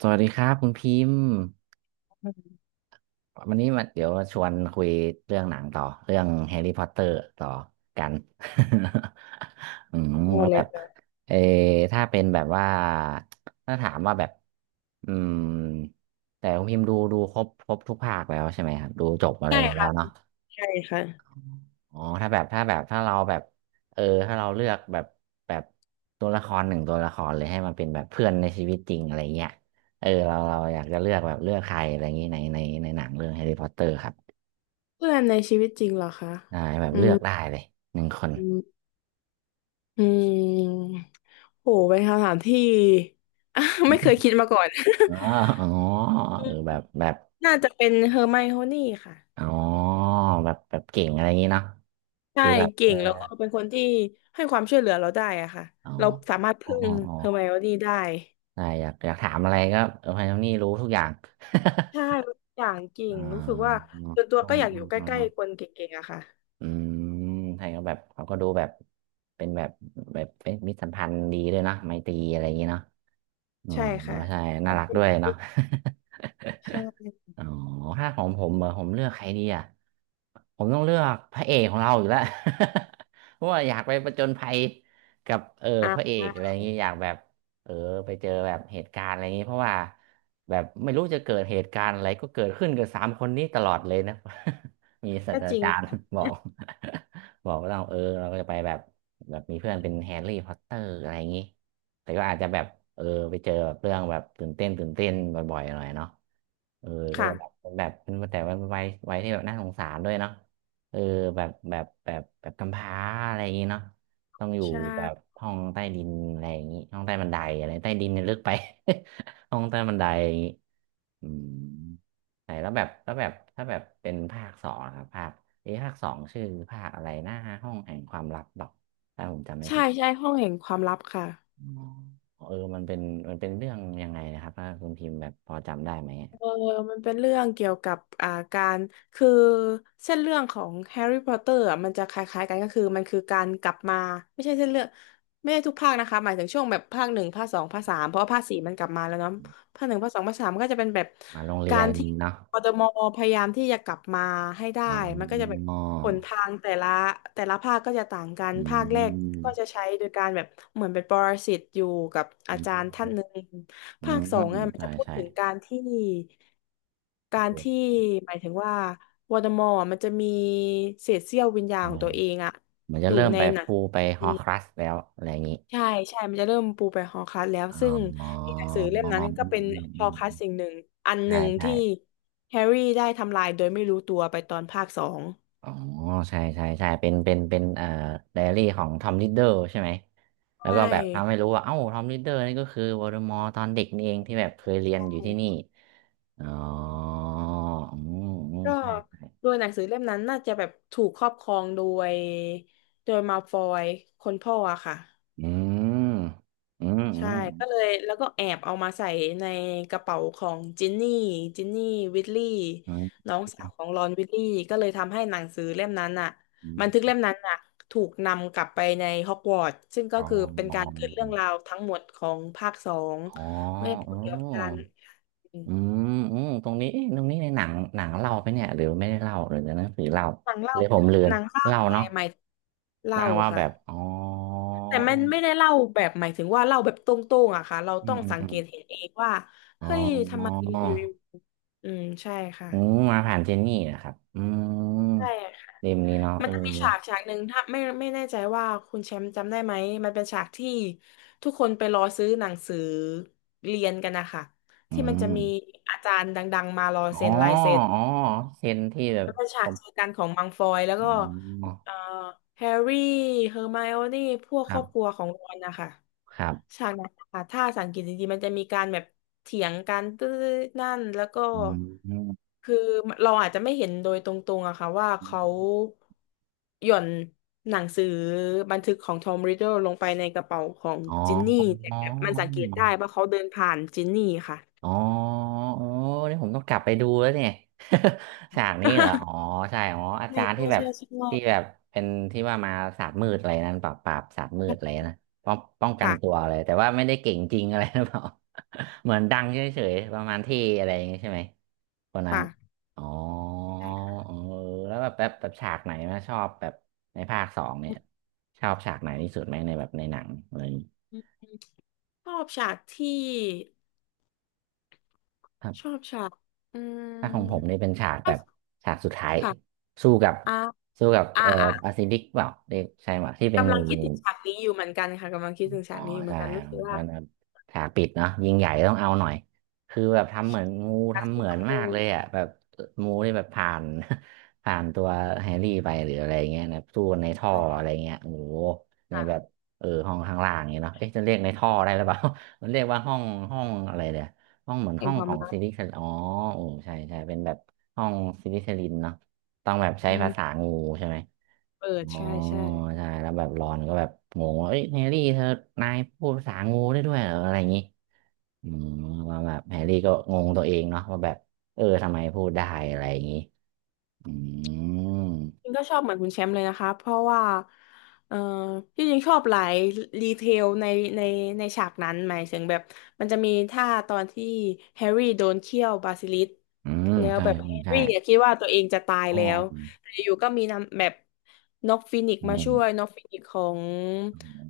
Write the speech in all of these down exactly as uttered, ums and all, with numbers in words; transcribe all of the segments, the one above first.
สวัสดีครับคุณพิมพ์อืมวันนี้มาเดี๋ยวชวนคุยเรื่องหนังต่อเรื่องแฮร์รี่พอตเตอร์ต่อกัน อืมได้แล้วเลแบยบค่ะเออถ้าเป็นแบบว่าถ้าถามว่าแบบอืมแต่คุณพิมพ์ดูดูครบครบทุกภาคแล้วใช่ไหมครับดูจบอะไรหมดแล้วเนาะ ใช่ค่ะอ๋อถ้าแบบถ้าแบบถ้าเราแบบเออถ้าเราเลือกแบบแบบตัวละครหนึ่งตัวละครเลยให้มันเป็นแบบเพื่อนในชีวิตจริงอะไรเงี้ยเออเราเราอยากจะเลือกแบบเลือกใครอะไรอย่างงี้ในในในหนังเรื่องแฮร์รี่พอตเตอร์ครับเพื่อนในชีวิตจริงเหรอคะอ่า้แบบอืเลืมอกได้เลยหนึ่งคน อืมอืมโหเป็นคำถามที่ ไม่เคยคิดมาก่อน อ๋ออ๋อเออแบบแบบ น่าจะเป็นเฮอร์ไมโอนี่ค่ะอ๋อแบบแบบเก่งอะไรอย่างงี้เนาะใช่ดูแบบเก่เอองแล้วก็เป็นคนที่ให้ความช่วยเหลือเราได้อะค่ะอ๋อเราสามารถอ๋อพึ่อ๋องอ๋อเฮอร์ไมโอนี่ได้ได้อยากอยากถามอะไรก็เออไพโอนี่รู้ทุกอย่าง ใช่อย่างเก่ อ๋งอรู้สึกว่าส่วนตัวอ๋อก็อยากอยู่ใกอ๋อ ล้ๆคนเก่งๆอะค่ะอืมไทยก็แบบเขาก็ดูแบบเป็นแบบแบบเป็นมิตรสัมพันธ์ดีด้วยเนาะไมตรีอะไรอย่างงี้เนาะอ๋อใช่ค่ะใช่คน่าวามรักช่วยด้วเหยลืเนาะ อใช่อ๋อถ้าของผมเหรอผมเลือกใครดีอ่ะผมต้องเลือกพระเอกของเราอยู่แล้ว เพราะว่าอยากไปผจญภัยกับเอออ่พระเอกอะไราอย่างงี้อยากแบบเออไปเจอแบบเหตุการณ์อะไรอย่างงี้เพราะว่าแบบไม่รู้จะเกิดเหตุการณ์อะไรก็เกิดขึ้นกับสามคนนี้ตลอดเลยนะ มีศาสก็ตจราริงจารย์ค่ะบอก บอกว่าเราเออเราก็จะไปแบบแบบมีเพื่อนเป็นแฮร์รี่พอตเตอร์อะไรอย่างงี้แต่ก็อาจจะแบบเออไปเจอแบบเรื่องแบบตื่นเต้นตื่นเต้นบ่อยๆหน่อยเนาะ เออก็ค่ะจะแบบเป็นแบบเป็นแต่ว่าวัยวัยที่แบบน่าสงสารด้วยเนาะเออแบบแบบแบบแบบกำพร้าอะไรอย่างงี้เนาะต้องอยู่ใชแบบ่ ห้องใต้ดินอะไรอย่างงี้ห้องใต้บันไดอะไรใต้ดินเนี่ยลึกไป ห้องใต้บันไดอย่างงี้อืมไหนแล้วแบบแล้วแบบถ้าแบบเป็นภาคสองนะครับภาคเอ๊ะภาคสองชื่อภาคอะไรนะห้องแห่งความลับหรอกถ้าผมจำไม่ใช่ผิดใช่ห้องแห่งความลับค่ะอ๋อเออมันเป็นมันเป็นเรื่องยังไงนะครับถ้าคุณพิมพ์แบบพอจำได้ไหม เออมันเป็นเรื่องเกี่ยวกับอ่าการคือเส้นเรื่องของแฮร์รี่พอตเตอร์อ่ะมันจะคล้ายๆกันก็คือมันคือการกลับมาไม่ใช่เส้นเรื่องไม่ใช่ทุกภาคนะคะหมายถึงช่วงแบบภาคหนึ่งภาคสองภาคสามเพราะว่าภาคสี่มันกลับมาแล้วเนาะ ภาคหนึ่งภาคสองภาคสามมันก็จะเป็นแบบมาโรงเรีกายรนที่เนาะกทมพยายามที่จะกลับมาให้ได้อ๋อมันก็จะแบบหนทางแต่ละแต่ละภาคก็จะต่างกันอืภาคแรกมก็จะใช้โดยการแบบเหมือนเป็นปรสิตอยู่กับอาอืจารย์ท่ามนหนึ่งอืภามคสองอ่ะมันใช่จะพูดใช่ถึงการที่การที่เออหมายถึงว่าวอร์มอร์มันจะมีเศษเสี้ยววิญญาณใช่ของตัวเองอ่ะเหมือนอจะยู่เริ่มในไปหนัง ปูไปฮอครัสแล้วอะไรอย่างนี้ใช่ใช่ มันจะเริ่มปูไปฮอลคัสแล้ว อ๋อซึ่งอ๋อในหนังสือเล่มอืมนั้นก็อืเป็นมฮอือลมคัสสิ่งหนึ่งอันหใช่นึ่งใช่ที่แฮร์รี่ได้ทำลายโดยไม่รู้ตัวไปตอนภาคสองอ๋อ ใช่ใช่ใช่เป็นเป็นเป็นเอ่อไดอารี่ของทอมลิดเดอร์ใช่ไหมแล้วใช่ก็แบบทำให้รู้ว่าเอ้าทอมลิดเดอร์นี่ก็คือวอลเดอมอร์ตอนเด็กนี่เองที่แบบเคยเรียนอยู่ที่นี่ อ๋ออืมอืมก็ใช่โดยหนังสือเล่มนั้นน่าจะแบบถูกครอบครองโดยโดยมาฟอยคนพ่ออะค่ะ อืมอืมอืใช่ม ก็เลยแล้วก็แอบเอามาใส่ในกระเป๋าของจินนี่จินนี่วิทลี่อืมน้องสาวของรอนวิทลี่ก็เลยทำให้หนังสือเล่มนั้นอ่ะอบันทึกมเล่มนั้นอ่ะถูกนำกลับไปในฮอกวอตส์ซึ่งก็อ๋อคือเป็นการขึ้นเรื่องราวทั้งหมดของภาคสองอ๋อเมื่อพูอ๋ดเกี่ยวกับการออืมอืมตรงนี้เอ๊ะตรงนี้ในหนังหนังเล่าไปเนี่ยหรือไม่ได้เล่าหรือในหนังสือเล่าหนังเล่าเลยผมเลือหนนังเล่าเล่าอะไรเนาะใหม่เล่านางว่าแบค่ะ บอ๋อแต่มันไม่ออได้เล่าแบบหมายถึงว่าเล่าแบบตรงๆอะค่ะเราอืต้อมงอืมสังอืเกมตเห็นเองว่าอ๋อเฮ้ยทำไมอยู่ๆอืมใช่ค่ะอืมมาผ่านเจนนี่นะครับอืมใช่ค่ะเล่มนี้เนาะมัเอนอจะมีฉากฉากหนึ่งถ้าไม่ไม่แน่ใจว่าคุณแชมป์จำได้ไหมมันเป็นฉากที่ทุกคนไปรอซื้อหนังสือเรียนกันนะคะอืที่มันจะมมีอาจารย์ดังๆมารออ๋อเซ็นลายเซ็นอ๋อเซนที่แบบมันเป็นฉาผกมเจอกันของมังฟอยแล้วอ๋ก็อเอ่อแฮร์รี่เฮอร์ไมโอนี่พวกคครัรอบครับวของรอนนะคะ ครับฉากนั้นค่ะถ้าสังเกตดีๆมันจะมีการแบบเถียงกันตื้อนั่นแล้วก็อืม คือเราอาจจะไม่เห็นโดยตรงๆอะค่ะว่าเขาหย่อนหนังสือบันทึกของทอมริดเดิลลงไปในกระเป๋าของอ๋อจินนี่แต่อ๋อมันสังเกตได้ว่าเขาเดินผ่านจินนี่ค่ะ อ๋อโอ้นี่ผมต้องกลับไปดูแล้วเนี่ย ฉากนี้เหรออ๋อ ใช่อ๋ออาใช่จารย์ใช่ที่แบบใช่ที่แบใช่บเป็นที่ว่ามาศาสตร์มืดอะไรนั่นปราบปราบศาสตร์มืดอะไรนะป้องป้องกันตัวค่ะเลยแต่ว่าไม่ได้เก่งจริงอะไรหรือ เปล่า เหมือนดังเฉยๆประมาณที่อะไรอย่างงี้ใช่ไหมคนนั้นค่ะอ๋อใช่ค่ะเออแล้วแบบแบบแบบฉากไหนนะชอบแบบในภาคสองเนี่ยชอบฉากไหนที่สุดไหมในแบบในหนังอะไรอย่างงี้ อืมชอบฉากที่ชอบฉากอืถ้าของผมมนี่เป็นฉากชแบอบบฉากสุดท้ายค่ะสู้กับอ่าสู้กับอ่าเอ่ออ่า อาซิลิกเปล่าเรียกใช่ไหมที่เป็นกำงู ลังคิดถึงฉากนี้อยู่เหมือนกันค่ะกำลังคิดถึงอ๋ฉาอกนี้อยู่เหมืใช่อนกันรู้สึกว่ามันแบบฉากปิดเนาะยิงใหญ่ต้องเอาหน่อยคือแบบทำเหมือนงูการทำเหสู้มือกันบมาเรื่องกเลยอ่ะแบบงูนี่แบบผ่าน ผ่านตัวแฮร์รี่ไปหรืออะไรเงี้ยนะสู้นในท่ออะไรใช่เงี้ยโอ้โหในค่ะแบบเออห้องข้างล่างเนี้ยเนาะเอ๊ะจะเรียกในท่อได้หรือเปล่า มันเรียกว่าห้องห้องอะไรเนี่ยห้องเหมือนแห่ห้งองควาขมองรักซิลิคอนอ๋อโอ้ใช่ใช่เป็นแบบห้องซิลิคลินเนาะต้องแบบใช้อืภามษางูใช่ไหม เปิดอ๋อใช่ใช่ ใช่แล้วแบบรอนก็แบบงงว่าเอ้ยแฮร์รี่เธอนายพูดภาษางูได้ด้วยเหรออะไรอย่างงี้อืมว่าแบบแฮร์รี่ก็งงตัวเองเนาะว่าแบบเออทำไมพูดได้อะไรอย่างงี้อืมจริงก็ชอบเหมือนคุณแชมป์เลยนะคะเพราะว่าเออที่จริงชอบหลายรีเทลในในในฉากนั้นหมายถึงแบบมันจะมีท่าตอนที่แฮร์รี่โดนเคี่ยวบาซิลิสก์อืมแล้วใช่แบบแฮร์ใช่รี่อะคิดว่าตัวเองจะตายอ๋อแล้วอืมแต่อยู่ก็มีนำแบบน็อกฟินิกซ์อืมาช่วยมน็อกฟินิกซ์ของ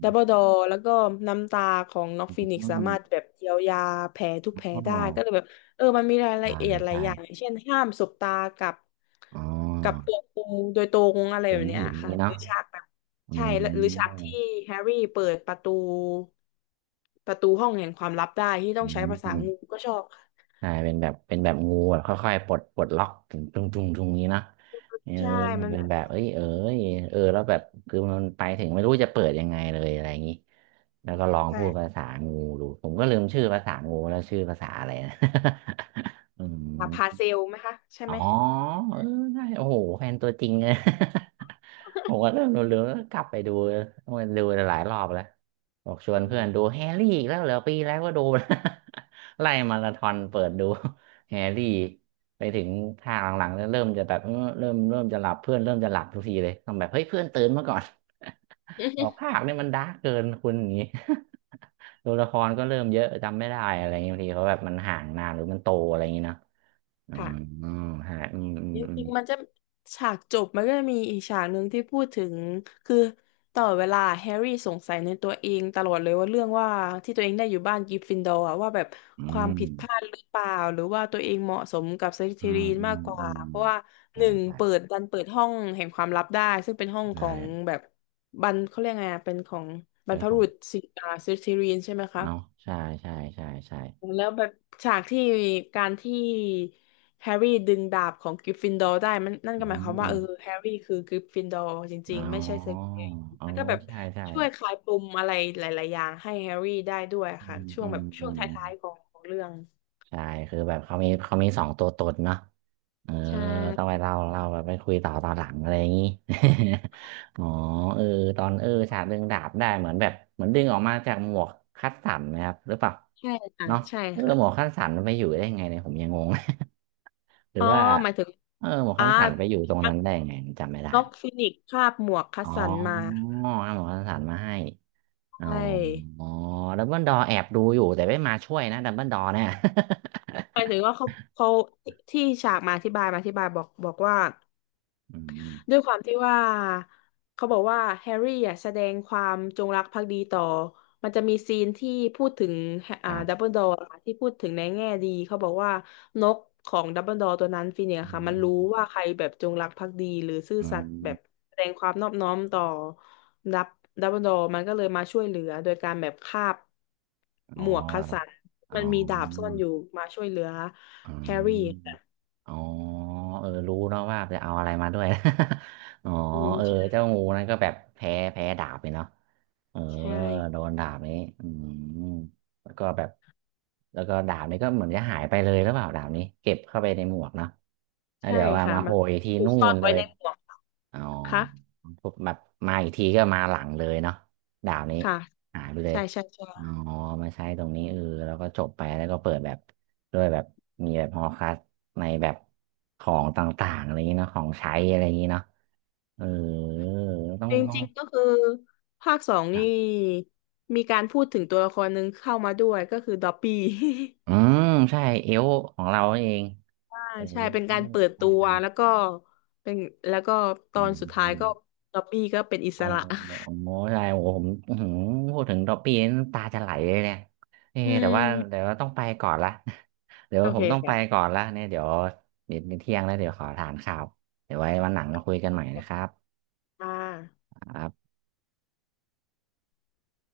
ดัมเบิลดอร์แล้วก็น้ำตาของน็อกอฟินิกซ์สาืมมารถแบบเยียวยาแผลทุกแผลอ๋ได้ก็เลยอแบบ เออมันมีรายอละเอียดช่าหลายใช่อย่างอย่าง เช่นห้ามสบตากับอ๋อกับตัวกูโดยตรงอะไรเป็แบนบเนี้หิยนค่ะนี้หเนาะรือฉากแบบอืใช่มแล้วหรือฉากที่แฮร์รี่เปิดประตูประตูห้องแห่งความลับได้ที่ต้ออืงใช้ภาษางูม ก็ชอบค่ะใช่เป็นแบบเป็นแบบงูแบบค่อยๆปลดปลดล็อกถึงจุงจุงจุงนี้เนาะเออใช่ มันเป็แบนบแบบเอ้ยเอ้ยเออแล้วแบบคือมันไปถึงไม่รู้จะเปิดยังไงเลยอะไรอย่างนี้แล้วก็ลองพูดภาใช่ษางูดูผมก็ลืมชื่อภาษางูแล้วชื่อภาษาอะไรนะ อืค่ะพามเซลไหมคะใช่อ๋อไหมเออใช่โอ้โหแฟนตัวจริงเลย ผมก็เริ่มเร็วๆแล้วกลับไปดูต้องไปดูหลายรอบแล้วบอกชวนอืเพื่อนดูม แฮร์รี่อีกแล้วเหรอปีแล้วก็ดูนะ ไล่มาราธอนเปิดดูแฮร์รี่ไปถึงภาคหลังๆแล้วเริ่มจะแบบเออเริ่มเริ่มจะหลับเพื่อนเริ่มจะหลับทุกทีเลยต้องแบบเฮ้ยเพื่อนตื่นมาก่อน บอกภาคเนี่ยมันดาร์กเกินคุณอย่างนี้ ตัวละครก็เริ่มเยอะจำไม่ได้อะไรอย่างเงี้ยบางทีเขาแบบมันห่างนานหรือมันโตอะไรอย่างเงี้ยเนาะอื ค่ะ มอืมใช่อืมอืมจอืมริงๆมันจะฉากจบมันก็จะมีอีกฉากหนึ่งที่พูดถึงคือตลอดเวลาแฮร์รี่สงสัยในตัวเองตลอดเลยว่าเรื่องว่าที่ตัวเองได้อยู่บ้านกริฟฟินดอร์อะว่าแบบอืความผิดพลาดมหรือเปล่าหรือว่าตัวเองเหมาะสมกับสลิอืธีมรินอืมามกกอืว่ามเพราะว่าหใช่นึ่งใช่เปิดดันเปิดห้องแห่งความลับได้ซึ่งเป็นห้องขใช่ องแบบบรรเขาเรียกไงอะเป็นของบรเป็รนพขบุอรุงษสิอ่าสลิธีรินใช่ไหมคะ เนาะใช่ใช่ใช่ใช่แล้วแบบฉากที่การที่แฮร์รี่ดึงดาบของกริฟฟินดอร์ได้มันนั่นอืก็หมายความว่ามเออแฮร์รี่คือกริฟฟินดอร์จริอ๋งๆไม่ใช่เซอเปียเอ๋อแล้วก็แบบใช่ใช่ช่วยคลายปมอะไรหลายๆอย่างให้แฮร์รี่ได้ด้วยอืค่ะมช่วอืงแบมบอืช่วงมท้ายๆของของเรื่องใช่คือแบบเขามีเขามีสองตัวตนเนาะเออใช่ต้องไปเล่าเล่าแบบไปคุยต่อตอนหลังอะไรอย่างงี้ อ๋อเออตอนเออฉากดึงดาบได้เหมือนแบบเหมือนดึงออกมาจากหมวกคัดสันนะครับหรือเปล่าใช่ค่ะเนาะใช่เออหมวกค่ะคัดสันมันไปอยู่ได้ไงเนี่ยผมยังงง หรือ๋ออว่าหมายถึงเออหมวกอ่าคัดสันไปอยู่ตรงมันั้นนได้ไงจำไม่ได้ น็อกฟินิกซ์คาบหมวกคัสอ๋สันมาอเอาหมอสสารมาให้ใชอ๋อ่อ๋อดับเบิลดอแอบดูอยู่แต่ไม่มาช่วยนะดับเบิลดอเนี่ย หมายถึงว่าเขาเขาที่ที่ฉากมาอธิบายมาอธิบายบอกบอกว่า อืด้มวยความที่ว่าเขาบอกว่าแฮร์รี่อ่ะแสดงความจงรักภักดีต่อมันจะมีซีนที่พูดถึงคอ่ารัดัมเบิบลดอร์ที่พูดถึงในแง่ดีเขาบอกว่านกของดัมเบิลดอร์ตัวนั้นฟีนิกซ์อือะค่ะมันรู้มว่าใครแบบจงรักภักดีหรือซื่ออืสัตย์แบบมแสดงความนอบน้อมต่อดับดัมเบิลดอร์มันก็เลยมาช่วยเหลือโดยการแบบคาบอ๋อหมวกคัสสันอ๋มันมีดาบซ่ออ นอยู่มาช่วยเหลืออืแฮร์รี่มอ๋อเออรู้เนาะว่าจะเอาอะไรมาด้วย อ๋ออืมเออใช่เจ้างูนั่นก็แบบแพ้แพ้ดาบไปเนาะ เออ ใช่ โดนดาบนี้ อืม แล้วก็แบบ แล้วก็ดาบนี้ก็เหมือนจะหายไปเลยหรือเปล่าดาบนี้เก็บเข้าไปในหมวกเนาะแล้วใช่เดี๋ยวว่าค่ะมาโผมัล่นอีกทีถูกนู่ซ่อนนเลไว้ย ในหมวกอ๋อค่ะปุ๊บแบบมาอีกทีก็มาหลังเลยเนาะดาบนี้ค่ะหายไปเลใช่ยใช่ใช่อ๋อมาใช้ตรงนี้เออแล้วก็จบไปแล้วก็เปิดแบบ ด้วยแบบมีแบบฮอลคัสในแบบของต่างๆอะไรอย่างนี้เนาะของใช้อะไรอย่างนี้เนาะเออต้องจรต้องิงๆก็คือภาคสองนี่อมีการพูดถึงตัวละครหนึ่งเข้ามาด้วยก็คือดอปปี้ อืมใช่เอวของเราเอง อ่า เออ ใช่เป็นการเปิดใช่ตัวใช่แล้วก็เป็นแล้วก็ตอือนมสุดอืท้ายมก็ดอปปี้ก็เป็นอิอสอระอ๋อใช่โอ้โหผมอื้อหือพูดถึงดอปปี้นี่น้ำตาจะไหลเลยเนี่ยเอออืแต่ว่าแต่มว่าต้องไปก่อนละ เดี๋ยวโอผเคมต้องไปค่ะก่อนละเนี่ยเดี๋ยวเดี๋ยวเที่ยงแล้วเดี๋ยวขอทานข้าวเดี๋ยวไว้วันหลังมาคุยกันใหม่นะครับอ่าครับ